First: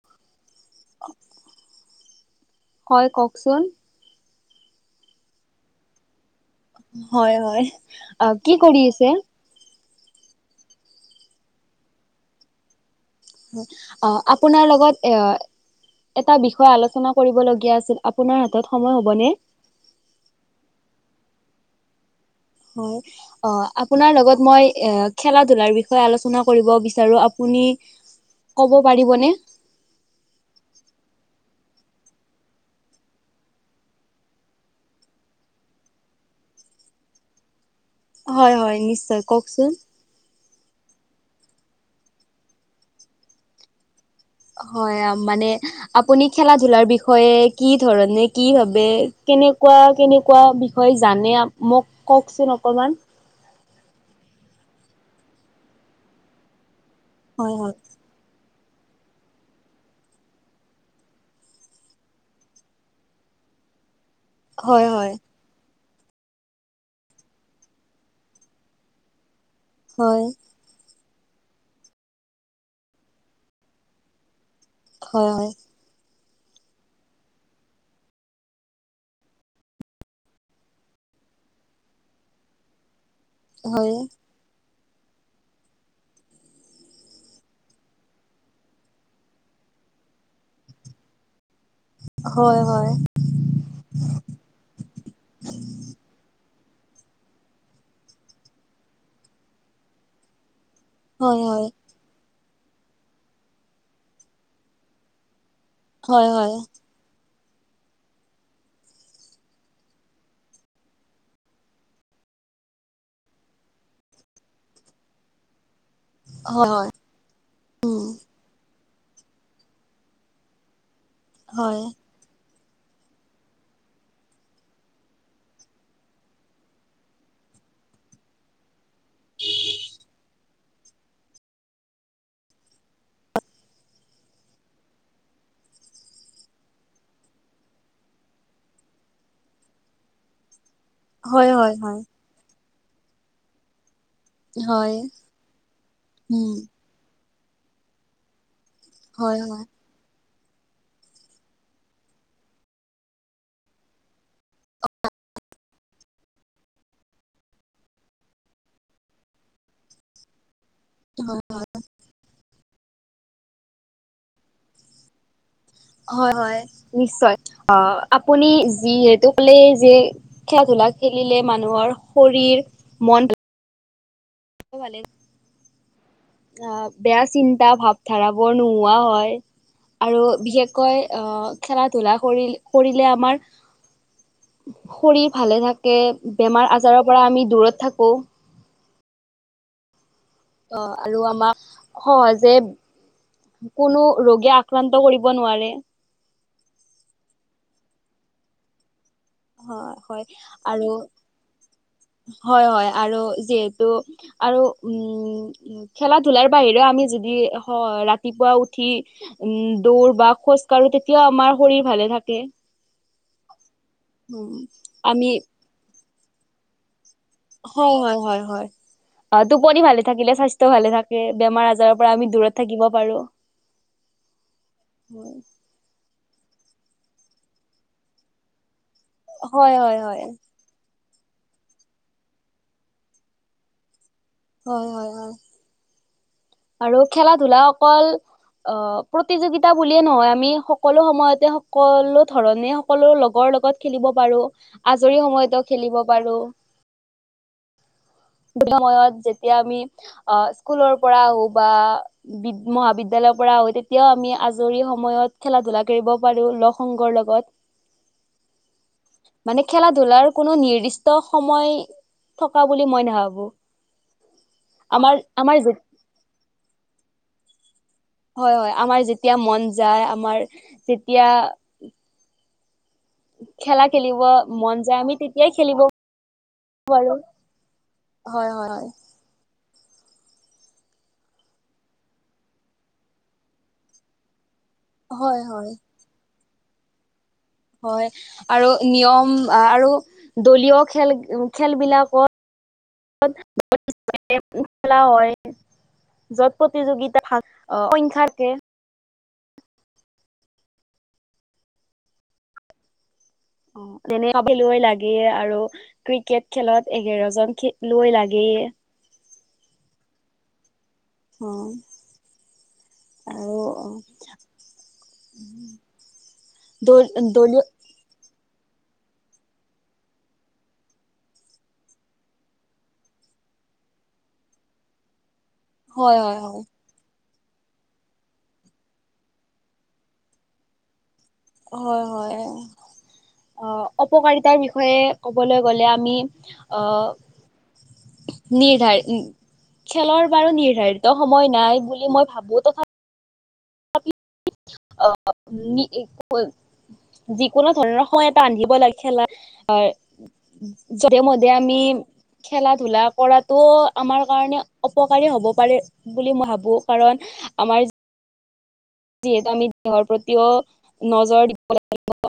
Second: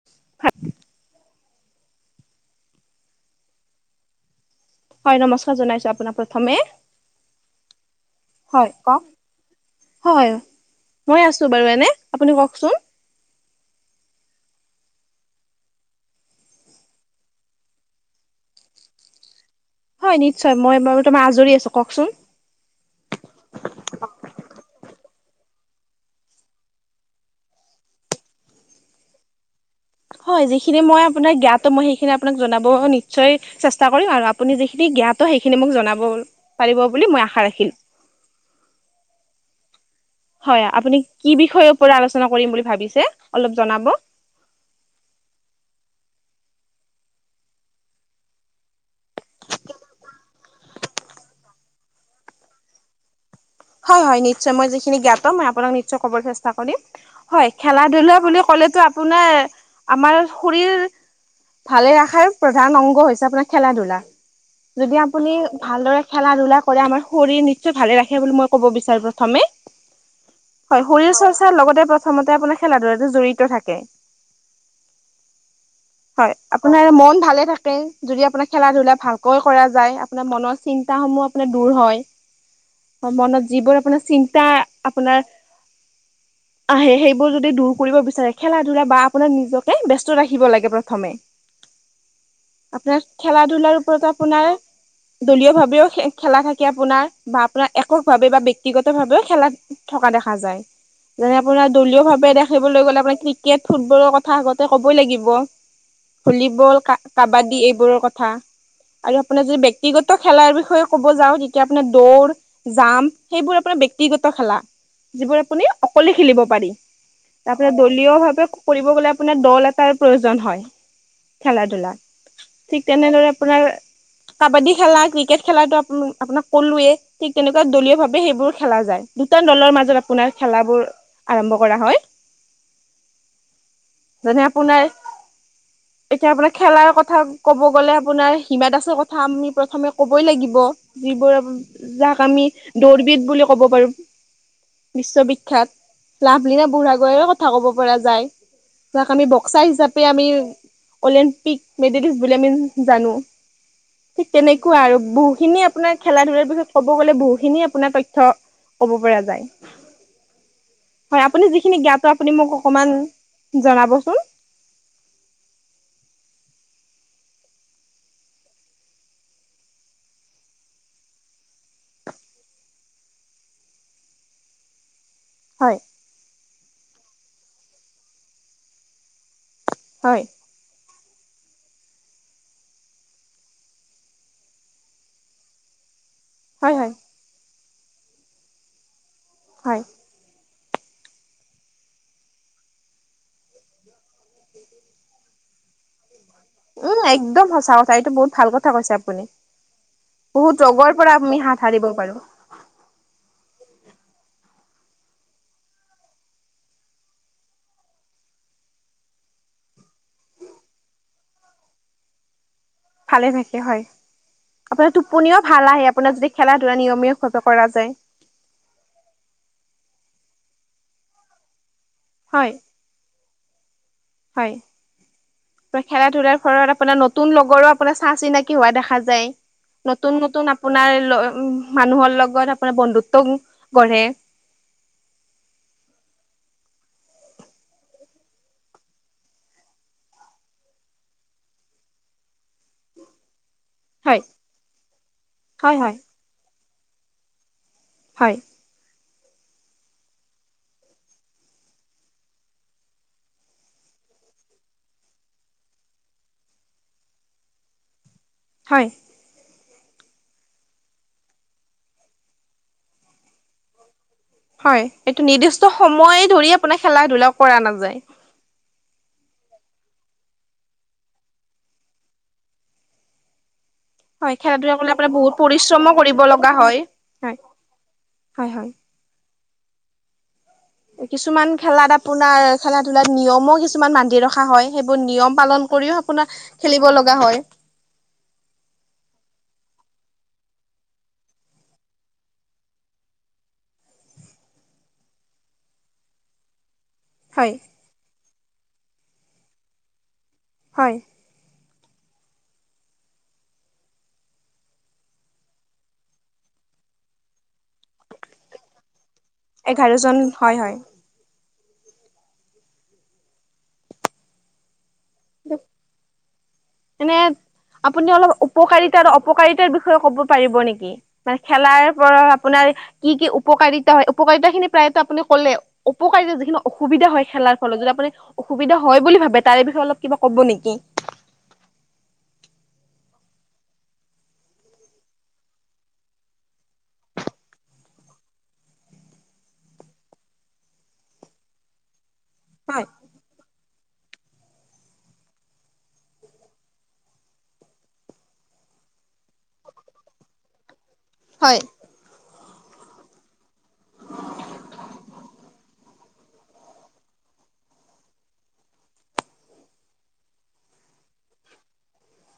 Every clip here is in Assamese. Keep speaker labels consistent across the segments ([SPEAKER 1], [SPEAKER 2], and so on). [SPEAKER 1] [unintelligible]
[SPEAKER 2] হয়, কওকচোন।
[SPEAKER 1] হয় নমস্কাৰ জনাইছো আপোনাক। প্ৰথমে
[SPEAKER 2] হয় হয়, অ কি
[SPEAKER 1] হয়
[SPEAKER 2] কৰি
[SPEAKER 1] কওক
[SPEAKER 2] আছে?
[SPEAKER 1] হয়, মই আছো বাৰু এনে আপুনি কওকচোন।
[SPEAKER 2] অঁ আপোনাৰ লগত এ এটা বিষয়ে আলোচনা কৰিবলগীয়া আছিল, আপোনাৰ হাতত সময় হ'বনে?
[SPEAKER 1] হয় নিশ্চয় মই ম তোমাৰ আজৰি আছো কওকচোন।
[SPEAKER 2] হয়। অঁ আপোনাৰ লগত মই এ খেলা ধলাৰ বিষয়ে আলোচনা কৰিব বিচাৰো। আপুনি ক'ব পাৰিবনে।
[SPEAKER 1] হয়, যিখিনি মই আপোনাৰ জ্ঞাত মই সেইখিনি আপোনাক জনাব নিশ্চয় চেষ্টা কৰিম আৰু আপুনি যিখিনি জ্ঞাত সেইখিনি মোক জনাব পাৰিব বুলি মই আশা ৰাখিলো।
[SPEAKER 2] হয় হয়, নিশ্চয় কওকচোন।
[SPEAKER 1] হয় আপুনি কি বিষয়ৰ ওপৰত আলোচনা কৰিম বুলি ভাবিছে, অলপ জনাব।
[SPEAKER 2] হয়, মানে আপুনি খেলা ধূলা বিষয়ে কি ধৰণে কি ভাবে, কেনেকুৱা কেনেকুৱা হয় জানে মোক কওকচোন অকণমান।
[SPEAKER 1] হয় হয়, নিশ্চয় মই যিখিনি জ্ঞাত মই আপোনাক নিশ্চয় কবলে চেষ্টা কৰিম। হয়, খেলা ধূলা বুলি ক'লেতটো আপোনাৰ আমাৰ শৰীৰ ভালে ৰখাৰ প্ৰধান অংগ হৈছে আপোনাৰ খেলা ধূলা।
[SPEAKER 2] হয়
[SPEAKER 1] যদি
[SPEAKER 2] হয়।
[SPEAKER 1] আপুনি ভালদৰে খেলা ধূলা কৰে, আমাৰ শৰীৰ নিশ্চয় ভালে ৰাখে বুলি মই ক'ব বিচাৰোঁ প্ৰথমে।
[SPEAKER 2] হয়।
[SPEAKER 1] হয়, শৰীৰ চৰ্চাৰ লগতে প্ৰথমতে আপোনাৰ খেলা ধূলাটো জড়িত থাকে।
[SPEAKER 2] হয় হয়।
[SPEAKER 1] হয় আপোনাৰ মন ভালে থাকে, যদি আপোনাৰ খেলা ধূলা ভালকৈ কৰা যায়। আপোনাৰ মনৰ চিন্তা সমূহ মানে দূৰ হয়। মনত যিবোৰ
[SPEAKER 2] হয়।
[SPEAKER 1] আপোনাৰ চিন্তা আপোনাৰ
[SPEAKER 2] [inaudible]
[SPEAKER 1] আহে, সেইবোৰ যদি দূৰ কৰিব বিচাৰে খেলা ধূলা বা আপোনাক নিজকে ব্যস্ত ৰাখিব লাগে প্ৰথমে।
[SPEAKER 2] হয় হয়
[SPEAKER 1] [unintelligible] খেলা ধূলাৰ ওপৰত আপোনাৰ দলীয় ভাৱেও খেলা থাকে আপোনাৰ, বা আপোনাৰ একক ভাৱে বা ব্যক্তিগত ভাৱেও খেলাত থকা দেখা যায়। যেনে
[SPEAKER 2] হয়
[SPEAKER 1] আপোনাৰ দলীয় ভাৱে দে খেলিবলৈ গ'লে আপোনাৰ ক্ৰিকেট ফুটবলৰ কথা আগতে ক'বই লাগিব,
[SPEAKER 2] হয় হয় হয়
[SPEAKER 1] ভলীবল ক কাবাডী এইবোৰৰ কথা। আৰু আপোনাৰ যদি ব্যক্তিগত খেলাৰ বিষয়ে ক'ব যাওঁ, তেতিয়া আপোনাৰ দৌৰ জাম্প সেইবোৰ ব্যক্তিগত খেলা, যিবোৰ আপুনি অকলে খেলিব
[SPEAKER 2] হয়
[SPEAKER 1] পাৰি।
[SPEAKER 2] হয়
[SPEAKER 1] তাৰপিছত
[SPEAKER 2] উম
[SPEAKER 1] দলীয় ভাৱে খেলিব গলে আপোনাৰ দল এটাৰ প্ৰয়োজন হয়, খেলা
[SPEAKER 2] হয়
[SPEAKER 1] ধূলাত। ঠিক তেনেদৰে আপোনাৰ কাবাডী খেলা ক্ৰিকেট খেলাটো আপোনাক কলোৱেই। ঠিক তেনেকুৱা দলীয় ভাৱে সেইবোৰ খেলা যায়, দুটা দলৰ মাজত আপোনাৰ খেলাবোৰ আৰম্ভ কৰা হয়। যেনে আপোনাৰ
[SPEAKER 2] [inaudible]
[SPEAKER 1] এতিয়া আপোনাৰ খেলাৰ কথা কব গলে আপোনাৰ হিমা দাসৰ কথা আমি প্ৰথমে কবই লাগিব। যিবোৰ
[SPEAKER 2] হয় হয় হয়
[SPEAKER 1] যাক আমি দৌৰবিদ বুলি ক'ব পাৰোঁ।
[SPEAKER 2] হয়
[SPEAKER 1] বিশ্ববিখ্যাত
[SPEAKER 2] উম
[SPEAKER 1] লাভলীনা বুঢ়াগোহাঁইয়ো কথা ক'ব পৰা যায়। যাক আমি
[SPEAKER 2] হয় হয়
[SPEAKER 1] বক্সাৰ হিচাপে আমি অলিম্পিক মেডেলিছ বুলি আমি জানোঁ। ঠিক তেনেকুৱা আৰু বহুখিনি আপোনাৰ খেলা- ধূলাৰ পিছত ক'ব গ'লে বহুখিনিয়ে আপোনাৰ তথ্য ক'ব পৰা যায়। হয়, আপুনি যিখিনি জ্ঞাত আপুনি মোক অকমান জনাবচোন।
[SPEAKER 2] হয়, হয় নিশ্চয়। আ আপুনি যিহেতু ক'লে যে খেলা-ধূলা খেলিলে মানুহৰ শৰীৰ, মন মোৰ ভালেই।
[SPEAKER 1] হয়।
[SPEAKER 2] আঁ বেয়া চিন্তা ভাৱধাৰাবোৰ নোহোৱা হয়
[SPEAKER 1] হয়
[SPEAKER 2] আৰু বিশেষ কৈ আ খেলা-ধূলা কৰি কৰিলে আমাৰ শৰীৰ ভালে থাকে।
[SPEAKER 1] হয় হয়
[SPEAKER 2] বেমাৰ-আজাৰৰ পৰা আমি দূৰত থাকোঁ।
[SPEAKER 1] হয়।
[SPEAKER 2] অঁ, আৰু আমাক সহজে কোনো ৰোগে আক্ৰান্ত কৰিব নোৱাৰে।
[SPEAKER 1] উম, একদম সঁচা কথা এইটো বহুত ভাল কথা কৈছে আপুনি।
[SPEAKER 2] হয় হয়
[SPEAKER 1] বহুত
[SPEAKER 2] আৰু
[SPEAKER 1] ৰোগৰ পৰা আমি হাত-হাৰিব পাৰোঁ।
[SPEAKER 2] হয়, হয় আৰু যিহেতু আৰু উম খেলা-ধূলাৰ বাহিৰেও আমি যদি স--ৰাতিপুৱা উঠি উম, দৌৰ বা খোজকাঢ়ো তেতিয়া আমাৰ শৰীৰ ভালে থাকে।
[SPEAKER 1] ভালে থাকে হয়।
[SPEAKER 2] উম
[SPEAKER 1] আপোনাৰ
[SPEAKER 2] আমি
[SPEAKER 1] টোপনিও ভাল আহে আপোনাৰ যদি খেলা-ধূলা নিয়মিয়
[SPEAKER 2] হয়, হয় হয় হয়। আ টোপনি ভালে থাকিলে স্বাস্থ্য ভালে থাকে। বেমাৰ আজাৰ পৰা আমি
[SPEAKER 1] হয়,
[SPEAKER 2] দূৰত থাকিব পাৰোঁ।
[SPEAKER 1] হয়। ত ' খেলা-ধূলাৰ ফলত আপোনাৰ নতুন লগৰো আপোনাৰ চা-চিনাকি হোৱা দেখা যায়।
[SPEAKER 2] হয় হয় হয়
[SPEAKER 1] নতুন
[SPEAKER 2] হয়
[SPEAKER 1] নতুন আপোনাৰ ল ' মানুহৰ লগত আপোনাৰ বন্ধুত্বও গঢ়ে।
[SPEAKER 2] হয়, হয় হয়। আৰু খেলা-ধূলা অকল অঁ প্ৰতিযোগিতা বুলিয়ে নহয়। আমি সকলো সময়তে, সকলো ধৰণে, সকলো লগৰ লগত খেলিব
[SPEAKER 1] হয়,
[SPEAKER 2] পাৰো, আজৰি সময়তো
[SPEAKER 1] হয়, হয়,
[SPEAKER 2] খেলিব পাৰোঁ।
[SPEAKER 1] হয়।
[SPEAKER 2] সময়ত যেতিয়া আমি আ স্কুলৰ পৰা আহো বা বিদ্ মহাবিদ্যালয়ৰ পৰা আহোঁ তেতিয়াও আমি আজৰি সময়ত খেলা- ধূলা কৰিব পাৰো লগ্ সংগৰ লগত।
[SPEAKER 1] হয়।
[SPEAKER 2] মানে, খেলা-ধূলাৰ কোনো নিৰ্দিষ্ট সময় থকা বুলি মই নাভাৱোঁ।
[SPEAKER 1] হয়, এইটো নিৰ্দিষ্ট সময় ধৰি আপোনাৰ খেলা-ধূলা কৰা নাযায়।
[SPEAKER 2] হয়, হয়। আমাৰ যেতিয়া মন যায় আমাৰ তেতিয়া খেলা খেলিব
[SPEAKER 1] হয়, খেলা ধূলা
[SPEAKER 2] মন
[SPEAKER 1] কৰিলে
[SPEAKER 2] যায়
[SPEAKER 1] আপোনাৰ
[SPEAKER 2] আমি
[SPEAKER 1] বহুত
[SPEAKER 2] তেতিয়াই খেলিব
[SPEAKER 1] পৰিশ্ৰমো কৰিব লগা হয়।
[SPEAKER 2] পাৰোঁ।
[SPEAKER 1] হয়,
[SPEAKER 2] হয়, হয়।
[SPEAKER 1] কিছুমান খেলাত আপোনাৰ, খেলা-ধূলাত নিয়মো কিছুমান বান্ধি ৰখা হয়। সেইবোৰ নিয়ম
[SPEAKER 2] হয়
[SPEAKER 1] পালন
[SPEAKER 2] হয়
[SPEAKER 1] কৰিও আপোনাৰ খেলিব লগা হয়।
[SPEAKER 2] হয়, আৰু নিয়ম আৰু দলীয় খেল - খেলবিলাকত [inaudible] খেলা হয় যত প্ৰতিযোগি সাত,
[SPEAKER 1] হয়
[SPEAKER 2] অ সংখ্যাকে
[SPEAKER 1] হয়।
[SPEAKER 2] অ তেনে খেলুৱৈ লাগে আৰু ক্ৰিকেট খেলত এঘাৰজন খেলুৱৈ লাগেই।
[SPEAKER 1] এঘাৰজন হয় হয়।
[SPEAKER 2] উম আৰু অ।
[SPEAKER 1] [inaudible]
[SPEAKER 2] দল
[SPEAKER 1] এনে
[SPEAKER 2] দলীয়
[SPEAKER 1] আপুনি অলপ উপকাৰিতা আৰু অপকাৰিতাৰ বিষয়ে ক'ব পাৰিব নেকি? মানে খেলাৰ পৰা আপোনাৰ কি কি উপকাৰিতা হয় উপকাৰিতাখিনি প্ৰায়েটো আপুনি ক'লে
[SPEAKER 2] হয়
[SPEAKER 1] উপকাৰিতা
[SPEAKER 2] হয়
[SPEAKER 1] যিখিনি অস সুবিধা হয় খেলাৰ ফলত যদি আপুনি অসুবিধা হয় বুলি ভাবে তাৰে বিষয়ে অলপ কিবা ক'ব নেকি?
[SPEAKER 2] হয় হয়। অ, অপকাৰিতাৰ বিষয়ে ক'বলৈ গ'লে আমি অ নিৰ্ধাৰি নি খেলৰ বাৰু নিৰ্ধাৰিত সময় নাই বুলি মই ভাবো
[SPEAKER 1] হয়।
[SPEAKER 2] তথা অ নি [inaudible] এক' যিকোনো ধৰণৰ সময় এটা বান্ধিব লাগে খেলা [inaudible] যধে-মধে
[SPEAKER 1] হয়।
[SPEAKER 2] আমি খেলা - ধূলা কৰাতো আমাৰ কাৰণে অপকাৰী হব পাৰে। বুলি মই ভাবো কাৰণ আমাৰ যিহেতু আমি দেহৰ প্ৰতিও নজৰ দিব লাগিব।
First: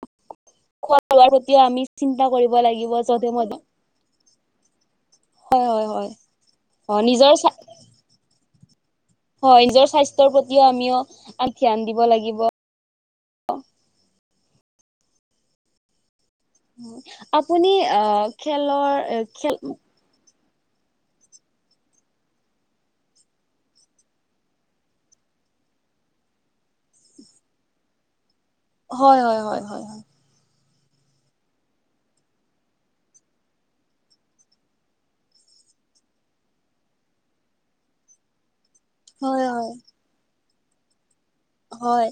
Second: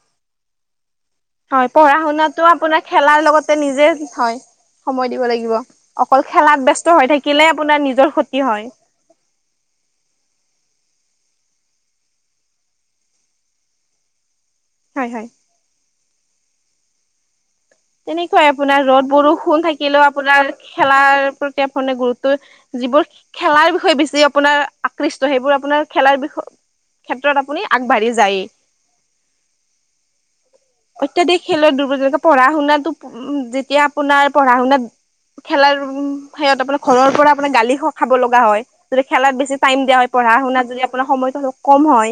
[SPEAKER 2] খোৱা লোৱাৰ প্ৰতিও
[SPEAKER 1] হয়,
[SPEAKER 2] আমি
[SPEAKER 1] পঢ়া -
[SPEAKER 2] চিন্তা
[SPEAKER 1] শুনাটো
[SPEAKER 2] কৰিব
[SPEAKER 1] আপোনাৰ
[SPEAKER 2] লাগিব
[SPEAKER 1] খেলাৰ
[SPEAKER 2] যধে মধে
[SPEAKER 1] লগতে নিজে হয়। সময় দিব লাগিব,
[SPEAKER 2] হয় হয় হয়
[SPEAKER 1] অকল খেলাত
[SPEAKER 2] অ
[SPEAKER 1] ব্যস্ত হৈ
[SPEAKER 2] নিজৰ
[SPEAKER 1] থাকিলে আপোনাৰ নিজৰ ক্ষতি হয়।
[SPEAKER 2] হয়, নিজৰ স্বাস্থ্যৰ প্ৰতিও আমিও আ ধ্যান দিব লাগিব।
[SPEAKER 1] হয় হয়।
[SPEAKER 2] ওম আপুনি আহ
[SPEAKER 1] তেনেকুৱাই আপোনাৰ ৰ'দ -
[SPEAKER 2] খেলৰ খেল
[SPEAKER 1] বৰষুণ থাকিলেও আপোনাৰ খেলাৰ প্ৰতি আপুনি গুৰুত্ব যিবোৰ খেলাৰ বিষয়ে বেছি আপোনাৰ আকৃষ্ট সেইবোৰ আপোনাৰ খেলাৰ বিষয় ক্ষেত্ৰত আপুনি আগবাঢ়ি যায়েই।
[SPEAKER 2] হয় হয় হয় হয় হয়।
[SPEAKER 1] অত্যাধিক খেলত দুৰ্বল যেনেকা পঢ়া - শুনাটো উম যেতিয়া আপোনাৰ পঢ়া - শুনাত খেলাৰ সেয়ত আপোনাৰ ঘৰৰ পৰা আপুনি গালি স খাব লগা হয়। যদি খেলাত
[SPEAKER 2] হয় হয়
[SPEAKER 1] বেছি টাইম দিয়া হয় পঢ়া - শুনাত যদি আপোনাৰ সময়টো হওক
[SPEAKER 2] হয়,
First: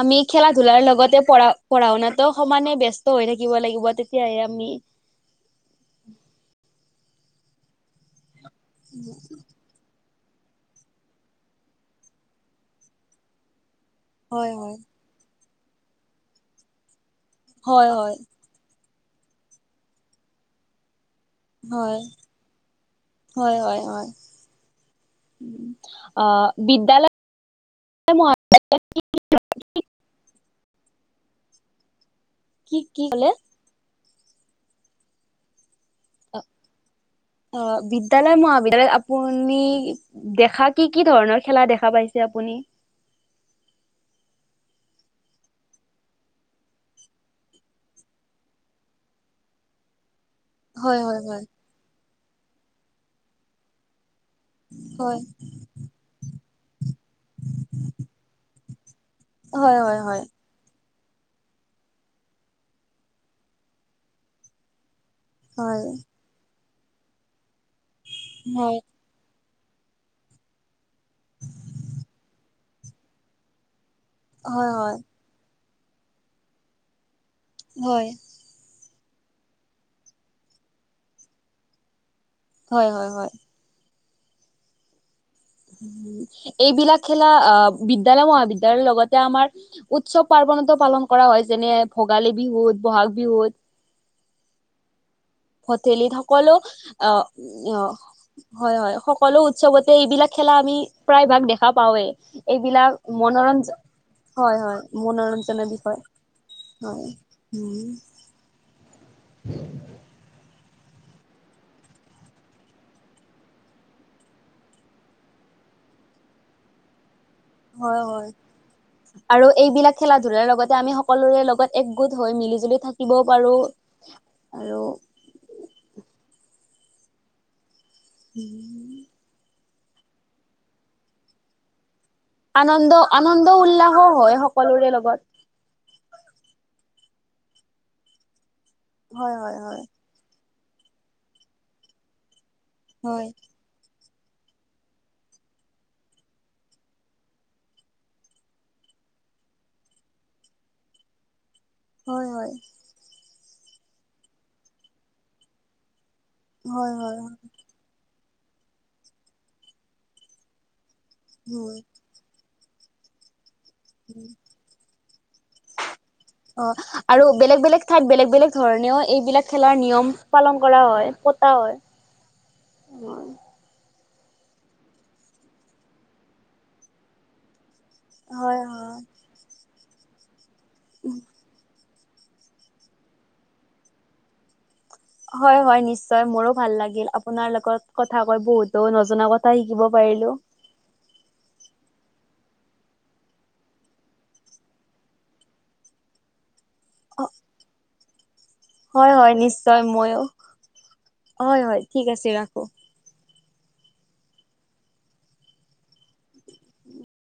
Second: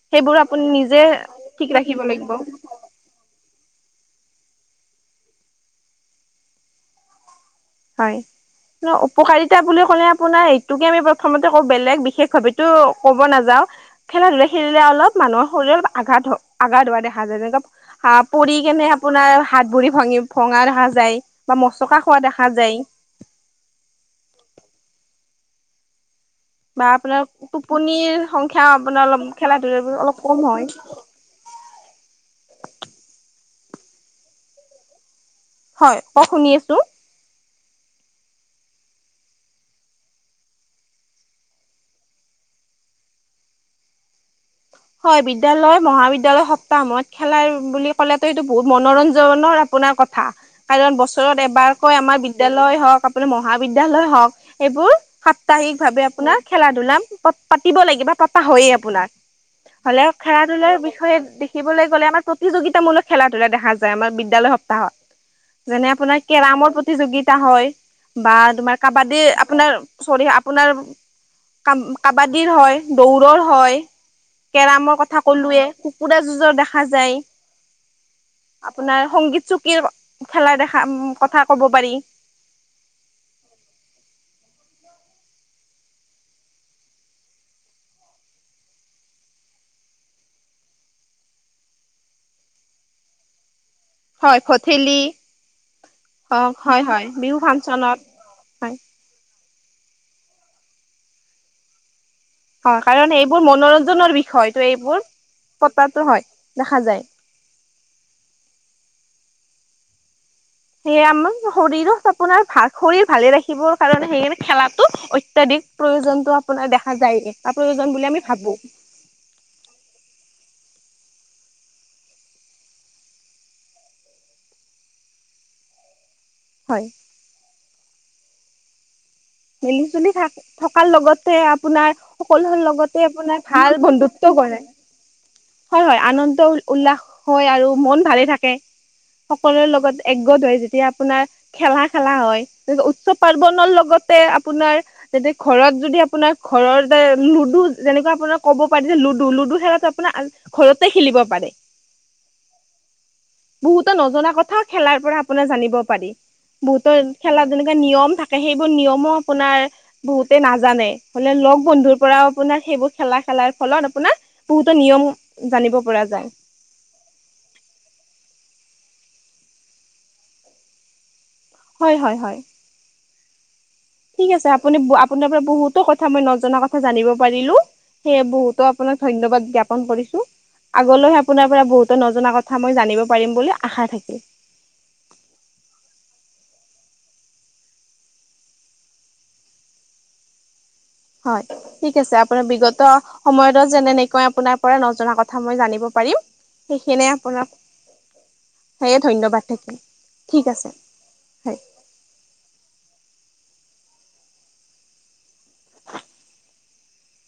[SPEAKER 2] আমি খেলা- ধুলাৰ লগতে পঢ়া
[SPEAKER 1] ঠিক
[SPEAKER 2] পঢ়া -
[SPEAKER 1] ৰাখিব
[SPEAKER 2] শুনাটো
[SPEAKER 1] লাগিব
[SPEAKER 2] সমানে বস্ত ত হৈ থাকিব লাগিব তেতিয়াহে আমি
[SPEAKER 1] হয় [inaudible] উপকাৰিতা বুলি ক'লে আ আপোনাৰ এইটোকে আমি প্ৰথমতে ক বেলেগ বিশেষ ভাৱেতো ক'ব নাযাও, খেলা- ধূলা
[SPEAKER 2] হয় হয়
[SPEAKER 1] খেলিলে অলপ মানুহৰ শৰীৰৰ আঘাত হ আঘাত হোৱা দেখা যায় যেনেকা
[SPEAKER 2] হয় হয়
[SPEAKER 1] সাপ পৰি কেনে আপোনাৰ হাত - ভুৰি ভাঙি ভঙা দেখা যায় বা
[SPEAKER 2] হয়
[SPEAKER 1] মচকা খোৱা দেখা যায়।
[SPEAKER 2] হয় হয় হয়, উম আ
[SPEAKER 1] বা আপোনাৰ টোপনিৰ সংখ্যা আপোনাৰ অলপ খেলা - ধূলাবোৰ অলপ কম হয়।
[SPEAKER 2] কি কি কলে?
[SPEAKER 1] হয়, কওক শুনি আছো?
[SPEAKER 2] অ বিদ্যালয় মহাবিদ্যালয় আপুনি? দেখা কি কি ধৰণৰ খেলা দেখা পাইছে আপুনি?
[SPEAKER 1] হয় বিদ্য়ালয় মহাবিদ্যালয় সপ্তাহ মত খেলাৰ বুলি ক'লে তটো এইটো বহুত মনোৰঞ্জনৰ আপোনাৰ কথা। কাৰণ
[SPEAKER 2] হয় হয় হয়
[SPEAKER 1] বছৰত এবাৰকৈ আমাৰ বিদ্য়ালয় হওক আপোনাৰ মহাবিদ্য়ালয় হওক সেইবোৰ
[SPEAKER 2] হয়
[SPEAKER 1] সাপ্তাহিক ভাৱে আপোনাৰ খেলা ধূলা পাতিব লাগিব বা পতা হয়য়ে আপোনাৰ।
[SPEAKER 2] হয় হয়
[SPEAKER 1] হ'লে
[SPEAKER 2] হয়
[SPEAKER 1] খেৰা ধুলা বিষয়ে দেখিবলৈ গ'লে আমাৰ প্ৰতিযোগিতামূলক খেলা ধূলা দেখা যায় আমাৰ বিদ্যালয় সপ্তাহত।
[SPEAKER 2] হয়
[SPEAKER 1] পোনাৰ কেৰ প্ৰতিযোগা হয় বা
[SPEAKER 2] হয় হয়
[SPEAKER 1] তোমাৰ কাবাডী আপোনাৰ চৰি আপোনাৰ ক কাবাডীৰ হয় দৌৰৰ হয়।
[SPEAKER 2] হয় হয়
[SPEAKER 1] কেৰমৰ কথা ক'লোৱে কুকুৰা যুজৰ দেখা যায়।
[SPEAKER 2] হয়।
[SPEAKER 1] আপোনাৰ সংগীত চুকীৰ খেলা দেখা কথা কব পাৰি।
[SPEAKER 2] হয় হয় হয়। এইবিলাক খেলা আহ বিদ্যায়ালয় মহাবিদ্য়ালয়ৰ লগতে আমাৰ উৎসৱ পাৰ্বনতো পালন কৰা হয় যেনে ভোগালী বিহুত বহাগ বিহুত
[SPEAKER 1] হয় ভঠেলি
[SPEAKER 2] ভথেলি সকলো
[SPEAKER 1] হওক হয় হয়
[SPEAKER 2] আহ
[SPEAKER 1] বিহু
[SPEAKER 2] আহ
[SPEAKER 1] ফাংচনত
[SPEAKER 2] হয় হয় সকলো উৎসৱতে এইবিলাক খেলা আমি প্ৰায় ভাগ দেখা পাওৱেই।
[SPEAKER 1] হয়
[SPEAKER 2] এইবিলাক
[SPEAKER 1] কাৰণ এইবোৰ
[SPEAKER 2] মনোৰঞ্জন
[SPEAKER 1] মনোৰঞ্জনৰ বিষয়
[SPEAKER 2] হয়
[SPEAKER 1] ত'
[SPEAKER 2] হয়
[SPEAKER 1] এইবোৰ
[SPEAKER 2] মনোৰঞ্জনৰ বিষয়
[SPEAKER 1] পতাটো হয় দেখা
[SPEAKER 2] হয়।
[SPEAKER 1] যায়
[SPEAKER 2] উম। উ
[SPEAKER 1] সেয়ে আমাৰ শৰীৰত আপোনাৰ ভাল শৰীৰ ভালে ৰাখিবৰ কাৰণে সেইে খেলাটো অত্যাধিক প্ৰয়োজনতটো আপোনাৰ দেখা যায় বা প্ৰয়োজন
[SPEAKER 2] হয়
[SPEAKER 1] বুলি আমি
[SPEAKER 2] হয়
[SPEAKER 1] ভাবো।
[SPEAKER 2] আৰু এইবিলাক খেলা ধূলাৰ লগতে আমি সকলোৰে লগত একগোট হৈ মিলি জুলি থাকিবও পাৰো। আৰু
[SPEAKER 1] হয়।
[SPEAKER 2] উম।
[SPEAKER 1] মিলি জুলি থাক থকাৰ লগতে আপোনাৰ সকলোোৰ
[SPEAKER 2] আনন্দ
[SPEAKER 1] লগতে আপোনাৰ
[SPEAKER 2] আনন্দ
[SPEAKER 1] ভাল
[SPEAKER 2] উল্লাসো
[SPEAKER 1] বন্ধুত্ব
[SPEAKER 2] হয়
[SPEAKER 1] কৰে।
[SPEAKER 2] সকলোৰে লগত
[SPEAKER 1] হয় হয় আনন্দ উল্লাস হয় আৰু মন ভালে থাকে
[SPEAKER 2] হয় হয়
[SPEAKER 1] সকলোৰে
[SPEAKER 2] হয়
[SPEAKER 1] লগত একগ্ৰত হয় যেতিয়া আপোনাৰ খেলা খেলা হয় উৎসৱ
[SPEAKER 2] হয়
[SPEAKER 1] পাৰ্বনৰৰ লগতে আপোনাৰ তোতে ঘৰত যদি আপোনাৰ ঘৰৰত যে লুডু যেনেকুৱা আপোনাৰ ক'ব পাৰি যে লুডু লুডু খেলাো আপোনাৰ ঘৰতে খেলিব পাৰে।
[SPEAKER 2] হয় হয়।
[SPEAKER 1] বহুতৰ নজনা কথাও খেলাৰ পৰা আপোনাৰ জানিব পাৰি
[SPEAKER 2] হয়
[SPEAKER 1] বহুতৰ
[SPEAKER 2] হয়
[SPEAKER 1] খেলা যেনে নিয়ম থাকে সেইবোৰ নিয়মো আপোনাৰ বহুতে নাজানে হলে লগ
[SPEAKER 2] হয়
[SPEAKER 1] বন্ধুৰ পৰা আপোনাৰ সেইবোৰ খেলা খেলাৰ ফলত আপোনাৰ বহুতো নিয়ম জানিব পৰা যায়।
[SPEAKER 2] অ আৰু বেলেগ বেলেগ ঠাইত বেলেগ বেলেগ ধৰণেও এইবিলাক খেলাৰ নিয়ম পালন কৰা হয়। ত হয় উ।
[SPEAKER 1] ঠিক আছে আপুনি আপোনাৰ পৰা বহুতো কথা মই নজনা কথা জানিব পাৰিলো। সেয়ে
[SPEAKER 2] হয়
[SPEAKER 1] বহুতো আপোনাক
[SPEAKER 2] হয়
[SPEAKER 1] ধন্যবাদ জ্ঞাপন কৰিছো। আগলৈ আপোনাৰ পৰা বহুতে নজনা কথা মই জানিব পাৰিম বুলি আশা থাকিল।
[SPEAKER 2] হয় হয় নিশ্চয় মোৰো ভাল লাগিল আপোনাৰ লগত কথা কৈ বহুতো নজনা কথা শিকিব পাৰিলো।
[SPEAKER 1] হয় ঠিক আছে আপোনাৰ বিগত। সময়তো যেনেকৈ আপোনাৰ পৰা নজনা কথা মই জানিব পাৰিম। সেইখিনিয়ে আপোনাক সেয়ে
[SPEAKER 2] হয় হয়
[SPEAKER 1] ধন্যবাদ থাকিল
[SPEAKER 2] নিশ্চয় ময়ো
[SPEAKER 1] ঠিক আছে।
[SPEAKER 2] হয় হয় ঠিক আছে ৰাখো।